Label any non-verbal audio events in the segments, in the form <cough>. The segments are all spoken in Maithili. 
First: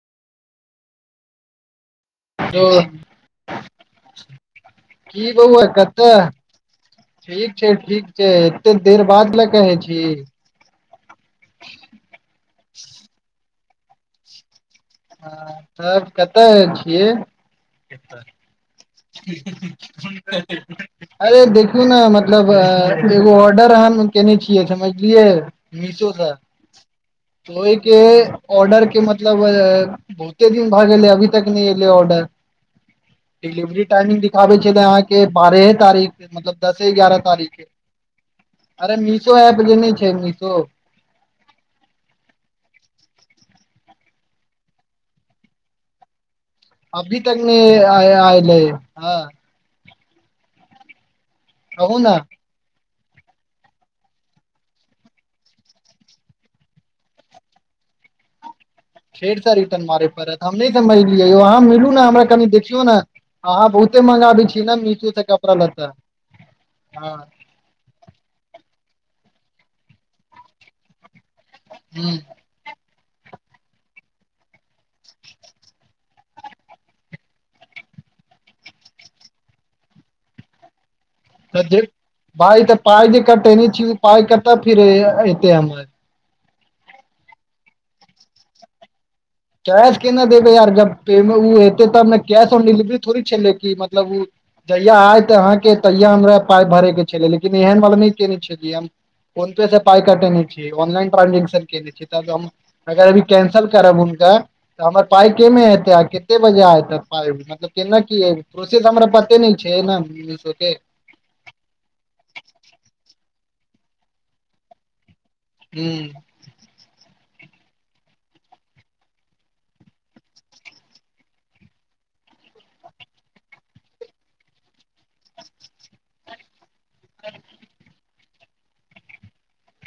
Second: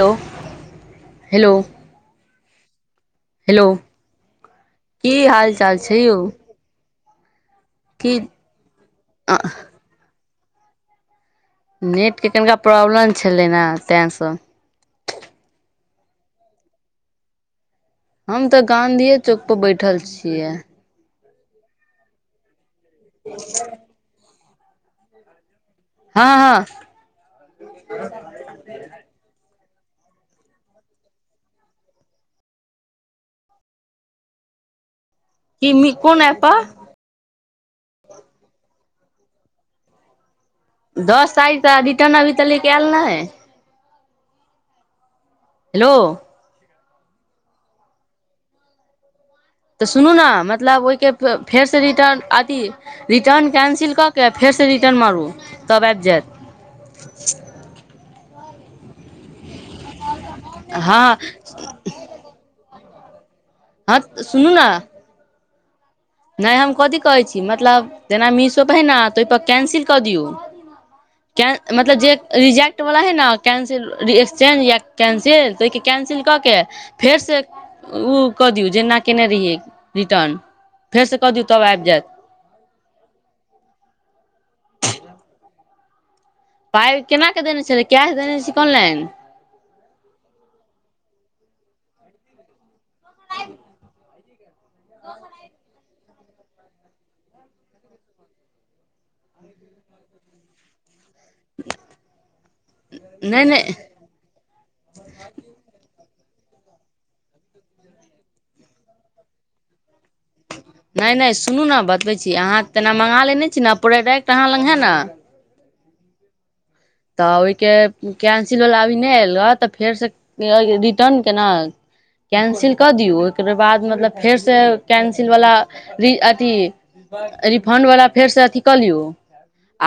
Hello, hello. हेलो की कि हाल बौआ चाल छै कतऽ यौ ठीक छै, की ठीक छै, एते देर बाद लए कहै छी नेट के कनिका प्रॉब्लम छलै ने तैसँ और कतय छियै हम तऽ गांधी चौक पर बैठल छियै अरे देखियौ ने मतलब एगो ऑर्डर अह केने छियै समझलियै मीशो सँ हँ हँ एक ऑर्डर के मतलब बहुते दिन भए गेलै अभी तक नहि एलै ऑर्डर डिलिवरी टाइमिंग दिखाबै छै क अहाँके बारहे की तारीख कोन ऐप मतलब दस पर से एग्यारहे तारीख अरे मिषो ऐप जे नहि छै मिषो दस तारीख तऽ रिटर्न अभि तलिक आयल नै हेलो अभी तक नहि आय आयलै हंँ तऽ सुनू नऽ मतलब ओहिके फेरसँ कहू ने रिटर्न अथी रिटर्न कैंसिल कऽ के फेरसँ रिटर्न मारू तब आबि जायत <inaudible> फेरसँ रिटर्न मारै पड़त। हम नहि तऽ हँ समझलियै यौ अहाँ मिलू नऽ हमरा कनि देखियौ नऽ अहाँ हँ बहुते मँगाबै सुनू छी ने मिषोसँ कपड़ा लत्ता नहि हम कथी हँ कहै छी मतलब जेना मिषोपर हइ न तऽ ओहिपर कैंसिल कऽ दियौ केन मतलब जे ह रिजेक्ट क्ट वला हइ न कैंसिल रिएक्सचेंज या कैंसिल तऽ ओहिके कैंसिल कऽ के फेरसँ उ कऽ दियौ जेना कैने रहियै रिटर्न फेरसँ कऽ दियौ तब आबि जायत पाइ तऽ पाइ जे कटैने छी पाइ कतऽ फिर एतै हमर पाइ केना कऽ देने छेलि कैश देने छी कि ऑनलाइन कैश केना देबै यार जब पेमेंट उ एतै तब ने कैश ऑन डिलीवरी थोड़ी छेलै कि मतलब उ जहिया आयतऽ अहाँके तहिया हमरा पाइ भरेके छलै लेकिन एहन वाला नहि उम्मीद केने छलियै हम फोनपे सँ पाइ कटने छै, ऑनलाइन ट्रान्जैक्शन केने छै। तऽ अभि अगर नहि कैंसल नहि करैबू हम तऽ हमर पाइ केना एतै आ कते बजे एतै पाइ मतलब केना की हेतै ओहिसे तऽ हमरा पते नहि छै एना कुछ होतै <unintelligible> नहि नहि सुनू न बतबै छी अहाँ तेना मँगा लेने छी ने प्रोडक्ट अहाँ लंग है नऽ हूंम्म तऽ ओहिके कैंसिल वला अभी नहि एलै रहऽ तऽ फेरसँ रिटर्न केना कैंसिल कऽ दियौ ओकर बाद मतलब फेरसँ कैंसिलवला री अथि रिफण्डवला फेरसँ अथी कऽ लियौ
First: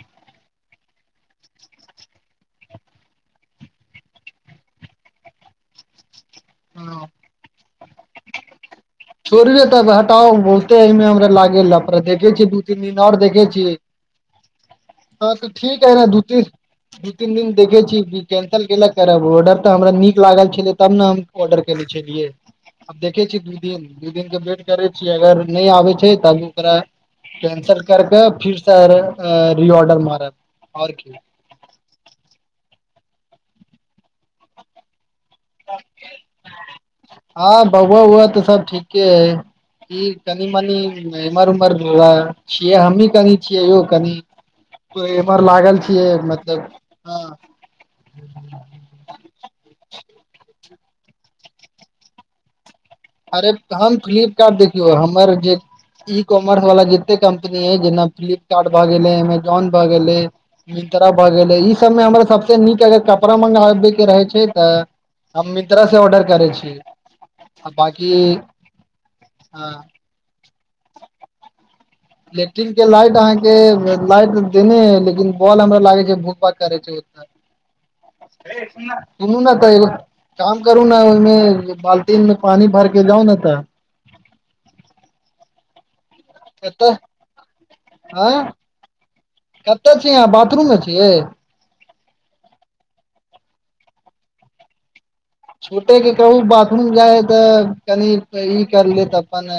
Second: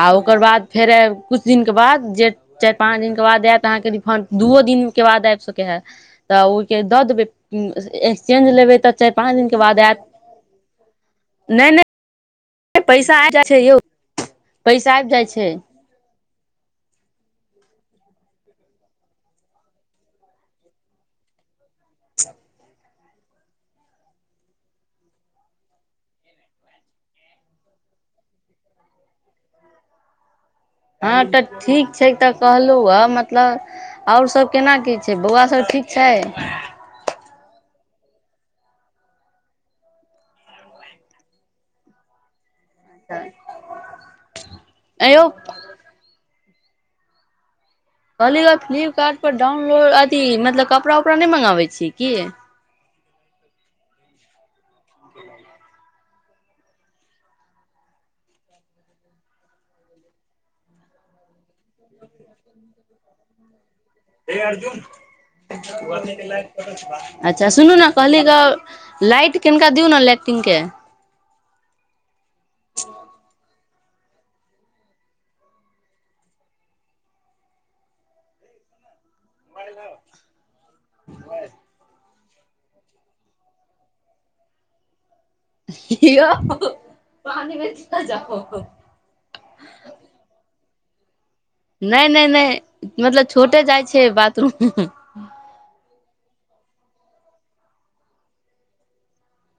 आ ओकर बाद फेर किछु दिन ओकर बाद चारि पाँच दिनक बाद अहाँके रिफण्ड आयत रिफण्ड दूओ दिनके बाद आबि सकै है तऽ ओहिके दऽ देबै एक्सचेन्ज लेबै तऽ चारि पाँच छोड़िए दिनके देबै बाद तऽ आयत हटाउ बहुते एहिमे हमरा लागइ नहि लफड़ा नहि देखइ छियै दू एक दिन और पैसा आबि देखइ जाइ छै छियै यौ पैसा आबि जाइ हँ तऽ छै ठीक है ने दू तीन दू तीन दिन देखैत छी कि कैंसल कैलऽ करब। ऑर्डर तऽ हमरा नीक लागल छलै तब ने हम ऑर्डर केने छेलियै आब देखै छियै दिन दू दिन के वेट करै छी अगर नहि आबै छै तऽ आब ओकरा कैंसल करके फिर सँ रीऑर्डर मारब आओर की हँ तऽ ठीक छै तऽ कहलु अ मतलब आओर सभ केना की छै बौआ सभ सब ठीक छै हँ बौआ उआ तऽ सब ठीके अय ई कनि मनि एम्हर ओम्हर <unintelligible> छियै हमहीं कनि छियै यौ कनि आँय यौ एम्हर लागल छियै मतलब हँ कहलिग की हँ फ्लिपकार्ट पर डाउनलोड अथी मतलब कपड़ा उपड़ा नहि मँगाबै छियै की अरे हम फ्लिपकार्ट देखियौ हमर जे ई ई कॉमर्सवला जतेक कम्पनी अछि जेना फ्लिपकार्ट भऽ गेलै एमेजोन भऽ गेलै मिन्त्रा भऽ गेलै ई सभमे हमरा सभसे नीक अगर कपड़ा मँग बैक होइ रहै छै तऽ हम मिन्त्रासँ ऑर्डर करै छियै। अच्छासुनू ने कहलिऐ गऽ लाइट कनेक हँ दियौ ने लैट्रिंग के लैट्रिंग के लाइट अहाँकेँ लाइट देने अय लेकिन बौल हमरा लगै छै जे भुक भाक करै छै। सुन न सुनू ने तऽ एगो काम करू ने ओहिमे बाल्टीमे पानी भरि कऽ जाउ ने त याऊ कतऽ आ कतय छीय अहाँ बाथरूम मे छियै नै नै नै मतलब छोटे जाइ छैय बाथरूम। छोटे के कहू बाथरूम जाइ हइ तऽ कनि ई कर लेत अपन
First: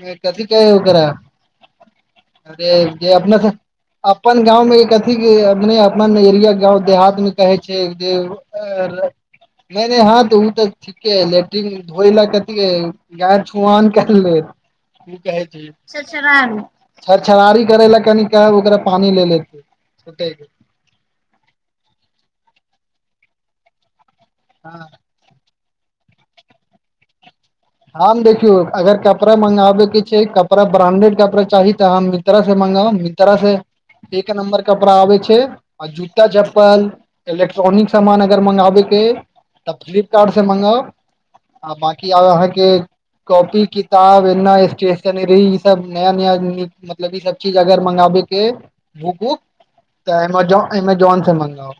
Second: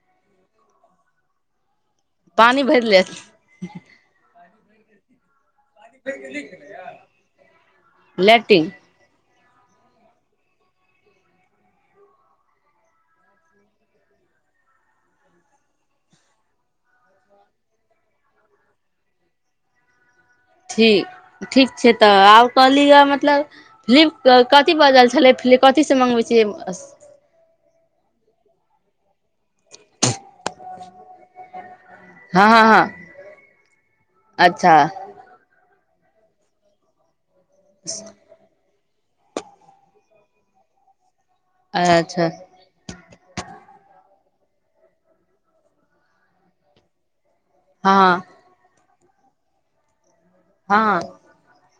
कथी कहय हय ओकरा पानि अरे भरि लेत जे अपना सभ अपन गाव मे कथी अपने अपन एरिया गाव देहात मे कहै छैय लैट्रिन जेने हाथ ओ तऽ ठीक लेट्रिन धोइ लऽ कथे गा छुआन कर ले। कि कहै छै छछरी छछरारी करे ल कनि ओकरा पानी ले लेत। छोटे। ठीक ठीक छैय तऽ आब कहली मतलब फिलिप कथी हँ बजल छलै फलिप कथीसँ मँगबे छियै। हम देखियौ अगर क कपड़ा मगाबे के छैय कपड़ा ब्रांडेड कपड़ा चाही तऽ अहाँ मित्रा हँ से हँ मगाउ हँ मित्रा से एक नम्बर अच्छा कपड़ा आ छैय आ जूता चप्पल इलेक्ट्रोनिक सामान अगर मगाबेके तब फ्लिपकार्ट से मगाउ आ बकी आब अच्छा अहाँकेँ के कॉपी किताब एना स्टेशनरी ई सभ नया नया मतलब इ सभ चीज अगर हँ मगाबेके भूक वूक तऽ अमेजोन हँ अमेजोन से मगाओ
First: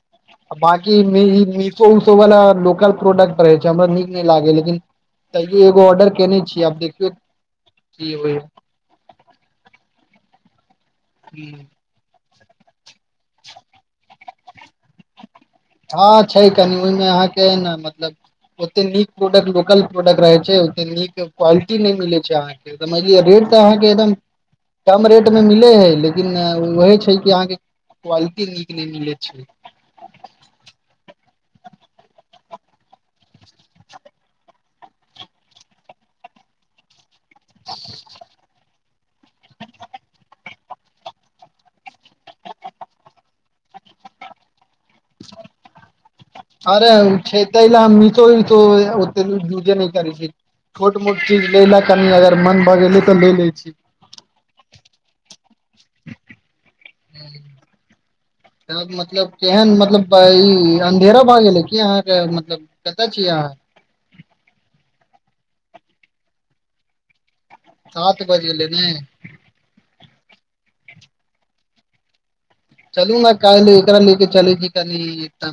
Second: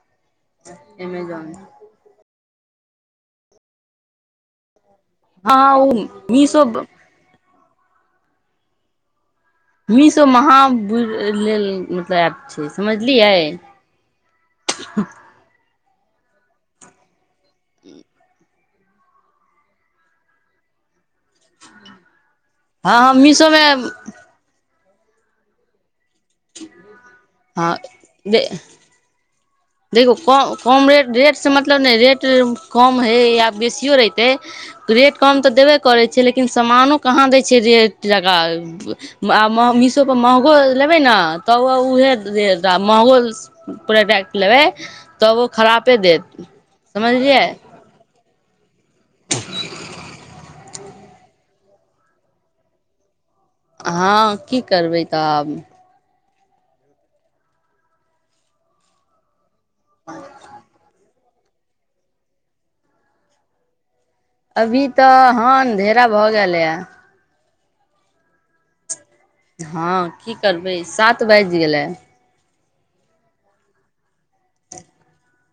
बाकी एमेजॉन वला लोकल प्रोडक्ट रहै छैय हमरा नीक नहि लागे लेकिन हँ तैयो एगो ओ ऑर्डर केने मीशो छियै आब देखियौ क हो। मिशो मह हूं, लेलऽ मतलब आयप छैय समझलियै। ह छैय कनि ओहिमे अहाँकेँ ने मतलब ओते नीक प्रोडक्ट लोकल प्रोडक्ट रहै छैय ओते नीक क्वालिटी नहि मिले छैय हँ हँ अहाँकेँ रेट तऽ मीशोमे अहाँकेँ एकदम कम रेट मे मिले हय लेकिन लेकिन ओहे छैय कि अहाँकेँ हँ दे क्वालिटी नीक नहि मिलैत छैय। देखियौ कम कम रेट रेटसँ मतलब नहि रेट कम हइ आ बेसियो रहितै रेट कम तऽ देबे करै छैय लेकिन सामानो कहा दै छैय रेट जका। आ मह मीशोपर महगो लेबै ने तब उएह दे महगो प्रोडक्ट लेबै तब ओ खरापपे देत। अरे समझलियै छैतै ल हम मीसो उसो ओते युजे नहि करे छीये। छोट मोट चीज लेलऽ कनि अगर मन भऽ गेलै तऽ लै छी। हा कि करबै तऽ आब। तब मतलब केहन मतलब इ ढे भए गेले की अहाँकेँ मतलब कतय छियै अहाँ। अभी तऽ हनधेरा भ गेल हे सात बभेज लेने ह कि करबै सात बाजि गेलै। चलुन काल्ल एकरा लेके चल छी कनी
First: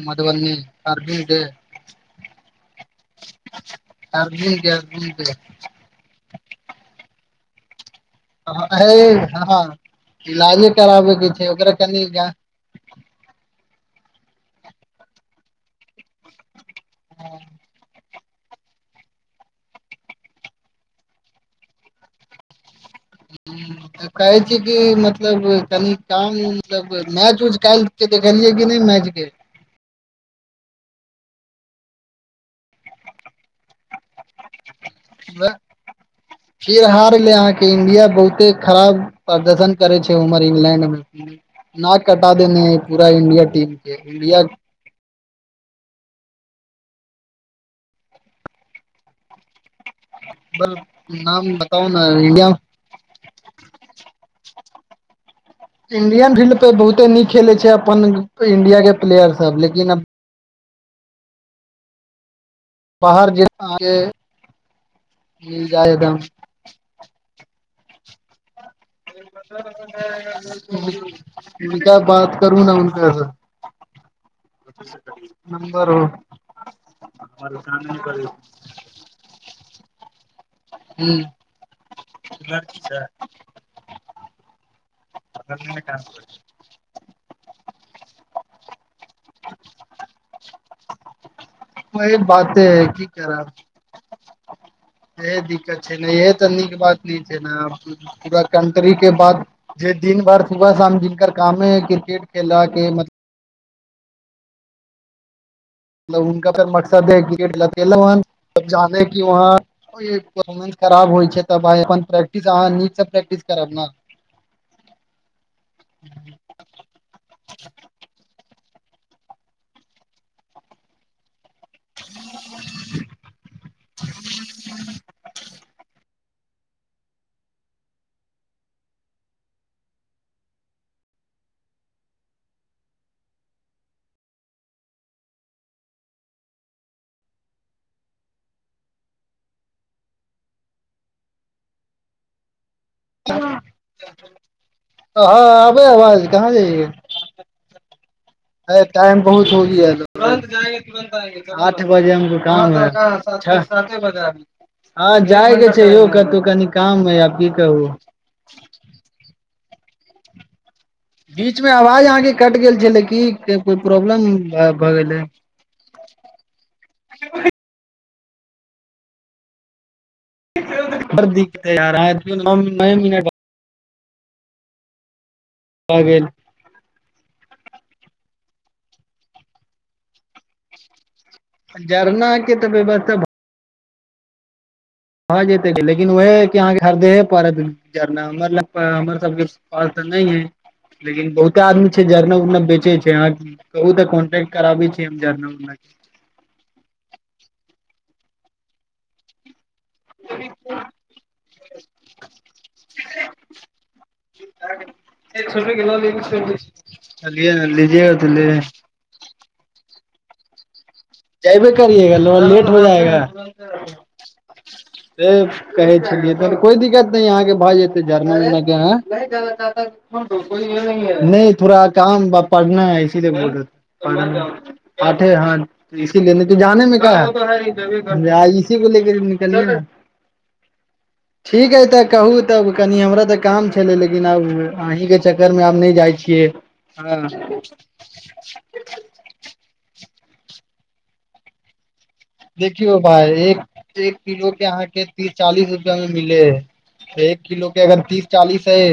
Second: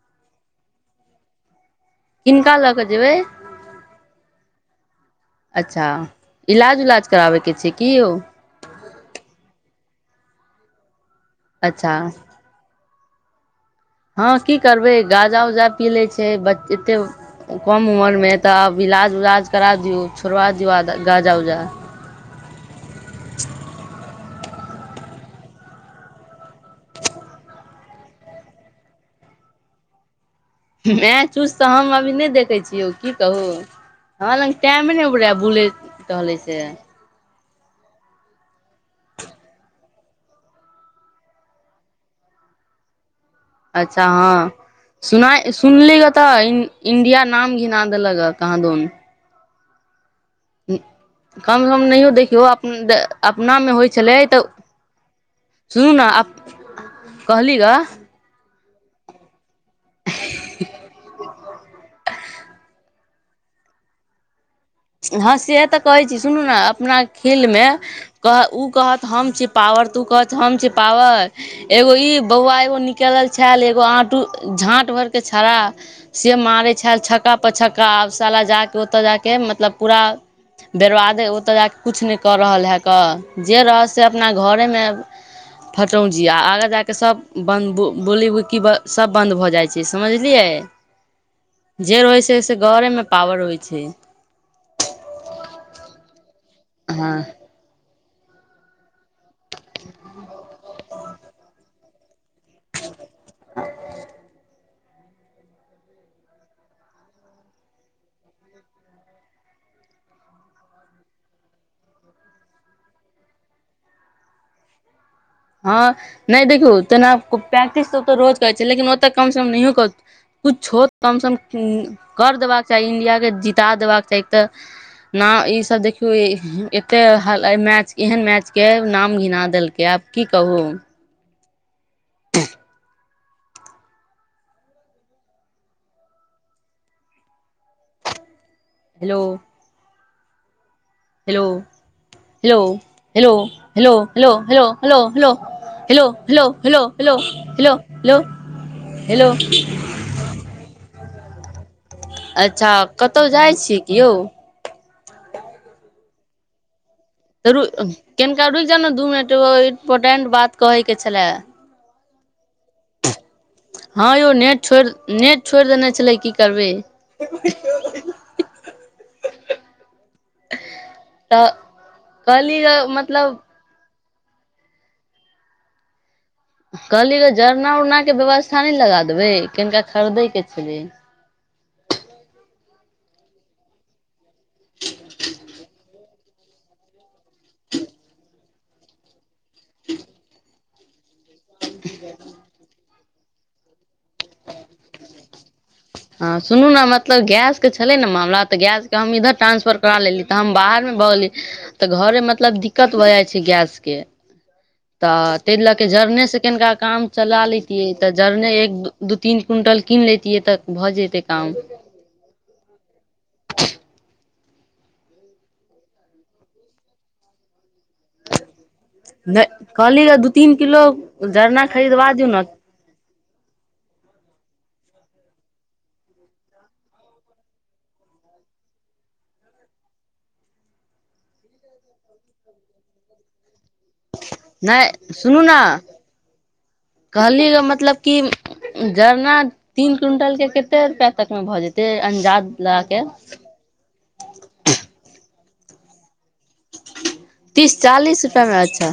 मधुबनी अर्जुन के। किनका ले कऽ जेबै अर्जुन के अर्जुन के अच्छा। इलाज उलाज कराबैके छै कि यौ। हँ इलाजे कराबे के छैय ओकरा अच्छा कनि ह की करबै गाजा उजा पी ले छैय एते कम उमर मे तब इलाज उलाज करा दिऔ छोड़बा दिऔ आ गाँजा उजा। <unintelligible> कहै छी कि मतलब कनि काम मतलब मैच उच कल देखलियै कि नहि मैचके मैच उूच त हम अभी नहि देखे छियै की कहु हमरा लग टाम ने पूरा बुलै हले से। फिर हार ले आके के इंडिया बहुते खराब प्रदर्शन करे छैय उधर इंग्लैंड मे नक कटा देने पूरा इंडिया टीम के अच्छा ह इंडिया सुना सुनली ग तऽ इंडिया नाम घिना देलक कहाँ दो बल नाम कम समम बताउ ने नहियो देखियौ इंडिया अपना मे होइत छलै तऽ सुनू ने इण्डियन फील्ड परर बहुते नीक कहली खेलैत छै ग अपन इंडियाक के प्लेयर सभ लेकिनब <unintelligible> बाहर जे। हँ से मिल त जाय कहैत छी एकदम सुनू ने अपना खेलमे कह ओ कहत हम छी पावर तू कहत हम छी पावर एगो हुनका ई बात बौआ करू ने एगो हुनका से निकलल छै एगो आँटू झाट भर के छड़ा नम्बर हो से मारे छै छक्का प छक्का आब साला जाक तऽ ओतऽ जाके मतलब पूरा ह बरबादे ओतऽ जाके किछु नहि कऽ रहल है क जे रहे से अपना घरे मे अ। फटौजी आ आगा जाके सभ बन्द बोली बुकी सभ बन्द भऽ जाइ छै समझलियै जे वही रहे छै से घरे मे पावर होइ छै। ह दिक्कत छै ने यह तऽ नीक बात न हँ छै ने पूरा कन्ट्री के बाद जे दिन भर सुबह शाम जिनक कामे है क्रिकेट खेलके मतलब आ। मतलब उनका फेर मकसद है क्रिके लेलन जाने ह कि वहा परफर्मस खराब होइ छै त प्रैक्टिस अहाँ नीक से प्रैक्टिस करब ने हँ नहि देखू तेना प्रैक्टिस तऽ रोज करै छै लेकिन ओतऽ कम से कम नहियो किुछ हो कमसम कर देबाक चाही इंडियाके जीित देबाक चाही तऽ ना ई सभ देखि एतेक हाल मैच एहन मैचके नाम घिना देलकै आब कि कहू त। Hello. Hello, hello. Hello hello hello hello हँ हेलो आबे हेलो आवाज कहाँ हेलो जाइए हेलो हेलो टाइम हेलो बहुत हो गया ह तो <unintelligible> आठ बजे हमो अच्छा कतहु जाइ छियै कि कामात यौ ह जाय के छै यौ कतू कनि काम मे त रु कनका रुकि जाउ ने दू मिनट ओ इम्पोर्टेट बात कहैके छलय बीच मे आवाज अहाँकेँ कट गेल छलै की कोई प्रॉब्लम भऽ गेलै। छोइड़ देने छलै की करबै तऽ कहली ग <unintelligible> मतलब भऽ गेल कहलियी ग जरना उरनाके व्यवस्था नई लगा देबै कनिका खरीदैके छलै जरना के तऽ व्यवस्था भ <inaudible> भऽ जेतै लेकिन उएहे अहाँके खरदेहे पड़त जरना हमर सबके आर तऽ नै अई लेकिन बहुते आदमी छै जरना उरना बेचे छै आहां कहु तऽ कोन्टे्ट कराबी छि हम जरना उरना के हँ सुनू ने मतलब गैस के छलै ने मामला तऽ गैसके हम इधर ट्रांसफर करा लेली तऽ हम बाहर मे भ गेली तऽ घरे मतलब दिक्कत भऽ जाइ छै गैस के तऽ त लैकऽ लऽ क जड़ने से कनिका काम चला चलिए न लेैतियै तऽ लीजिएगा तो ले जड़ने एक दू तीन क्वुंटल कीन लेतिये तऽ भऽ जतै जइबे करियएगा लो लेट हो जाएगा से कहे छलियै त कोई दिक्कत नहि अहाँके भ जेते जरना नहि कहली ग दू तीन किलो <unintelligible> नहि जरना थोड़ा खरीदबा दियौ काम ने <unintelligible> नहि एहिसी त बोत आठे ह <unintelligible> इसी लेने त जााने में क है इसी को लेके निकलिय ने ठीक है तऽ कहू तब कनि हमरा ते काम छले लेकिन लेकिन आब अहीं नहि के सुनू चक्कर ने मे हमब नहि जाइ छियै कहली ग मतलब किजरना तीन क्विंटल के कते रुपआ तक मे भऽ जेतै अंदाज लगा देखियो के भााय एक एक किलो के अहाँके तीस चालीस रुपआ मे मिले है एक किलो के अगर तीस रुपआ मे चालीस है अच्छा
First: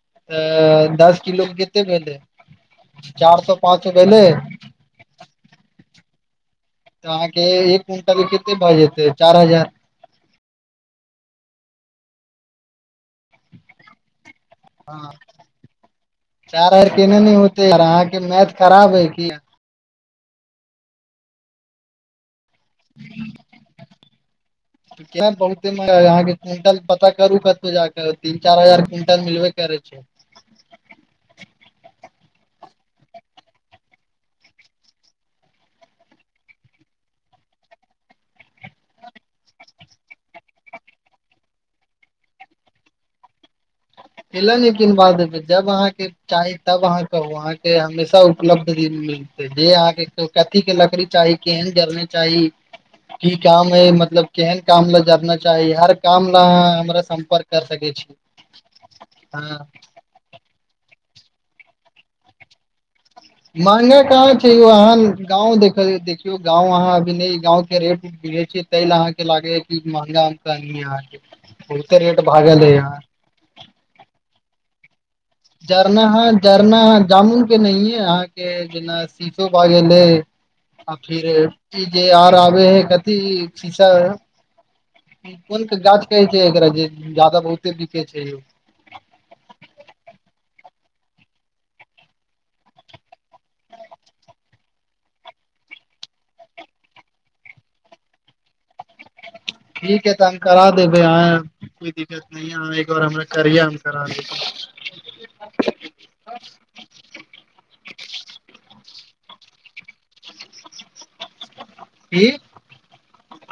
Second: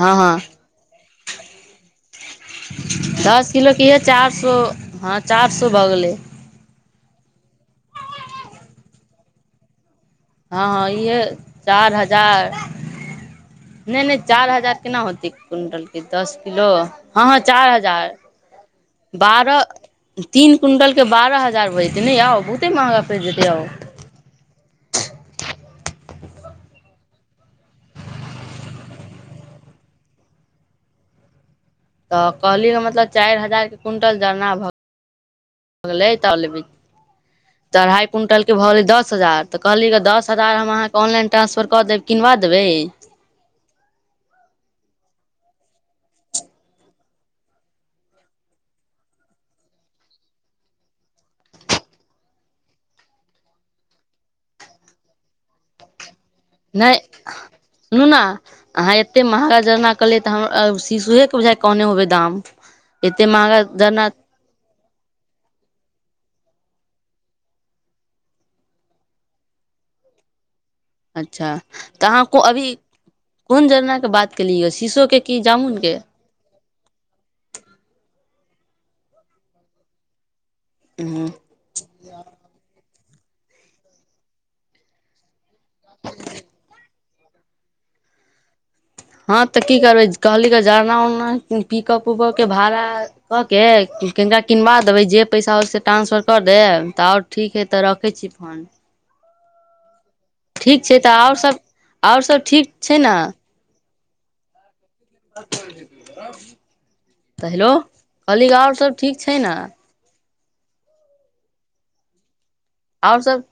हँ हँ दस किलो के कते भेलै चार दश सौ पाँच किलोके सौ यए भेलै चारि सए तऽ हँ चारि सए भऽ गेलै तऽ अहाँके एक क्विंटल कते भऽ जेतै चारि हजार हँ हँ इहे चार हजार नहि नहि चार हजार केना हँ होतै क्विंटलके दस किलो चारि हजार केने हँ नहि हँ होते चारि यार हजार अहाँके मैथ खराब है की बारह तीन क्विंटलके बारह हजार भऽ जेतै ने आउ बहुते महगा पड़ि जेतै यौ बहुते मा अहाँके क्विंटल पता करू कतहु जााके तीन चार हजार क्विंटल मिलबे करै छै तऽ कहली ह मतलब चारि हजार के क्विंटल जरना भऽ गेल <unintelligible> तालब तऽ अढ़ाइ क्विण्टलके भऽ गेलै दस हजार तऽ कहली ह दस हजार हम अहाँके ऑनलाइनट्रासफरऽ देब किनबा देबै कय ले नया किनबा देबैजब अहाँके चाही तब अहाँ कहू अहाँके हमेशा उपलब्धिल जे अहाँके कथी के लकड़ी चाही केहन जरने चाही की काम है मतलब केहन काम ल जारना चाही हर काम न नहि हमरा सम्पर्क कर सकै सुनू छी ने अहाँ एतेक महँगा हँ जड़ना कहलियै तऽ हम शीशोएके बुझाइ कने होबै दाम एतेक महगा महंगा जरना कहाँ छै यौ अहाँ गाँंव देखियौ गांव अहाँ अभी गांव के रेट ता अहाँ के लागे कि महंगा मे अच्छा कह बहुते तऽ रेट अहाँ को भागल अभी हे य कोन जरना के बात केलीयो शीशोक के जरना ह जरना जामुन के नहिए अहा के जेना शीशो भए गेले आ फिर ई जे आर आबे है कथी शीशा कोन गाछ कहै छै एकरा जे जादा बहुते बिकै छै। ह तऽ कि करबै कहली क जड़ना उरना पिकप उकप के भाड़ा कऽ के कनकरा किनबा देबै जे पैसा हो से ट्रांसफर करऽ देब तऽ आओर। ठीक छै तऽ रखै छी फोन ठीक है तऽ हम करा ठीक छै देबै तऽ आओर अहाँ सब कोइ आओर दिक्कत सब ने है ठीक अह एक छै बार ने हमरा करिय कर तऽ हेलो कहली आर सभ ठीक छै ने कि आओर सभ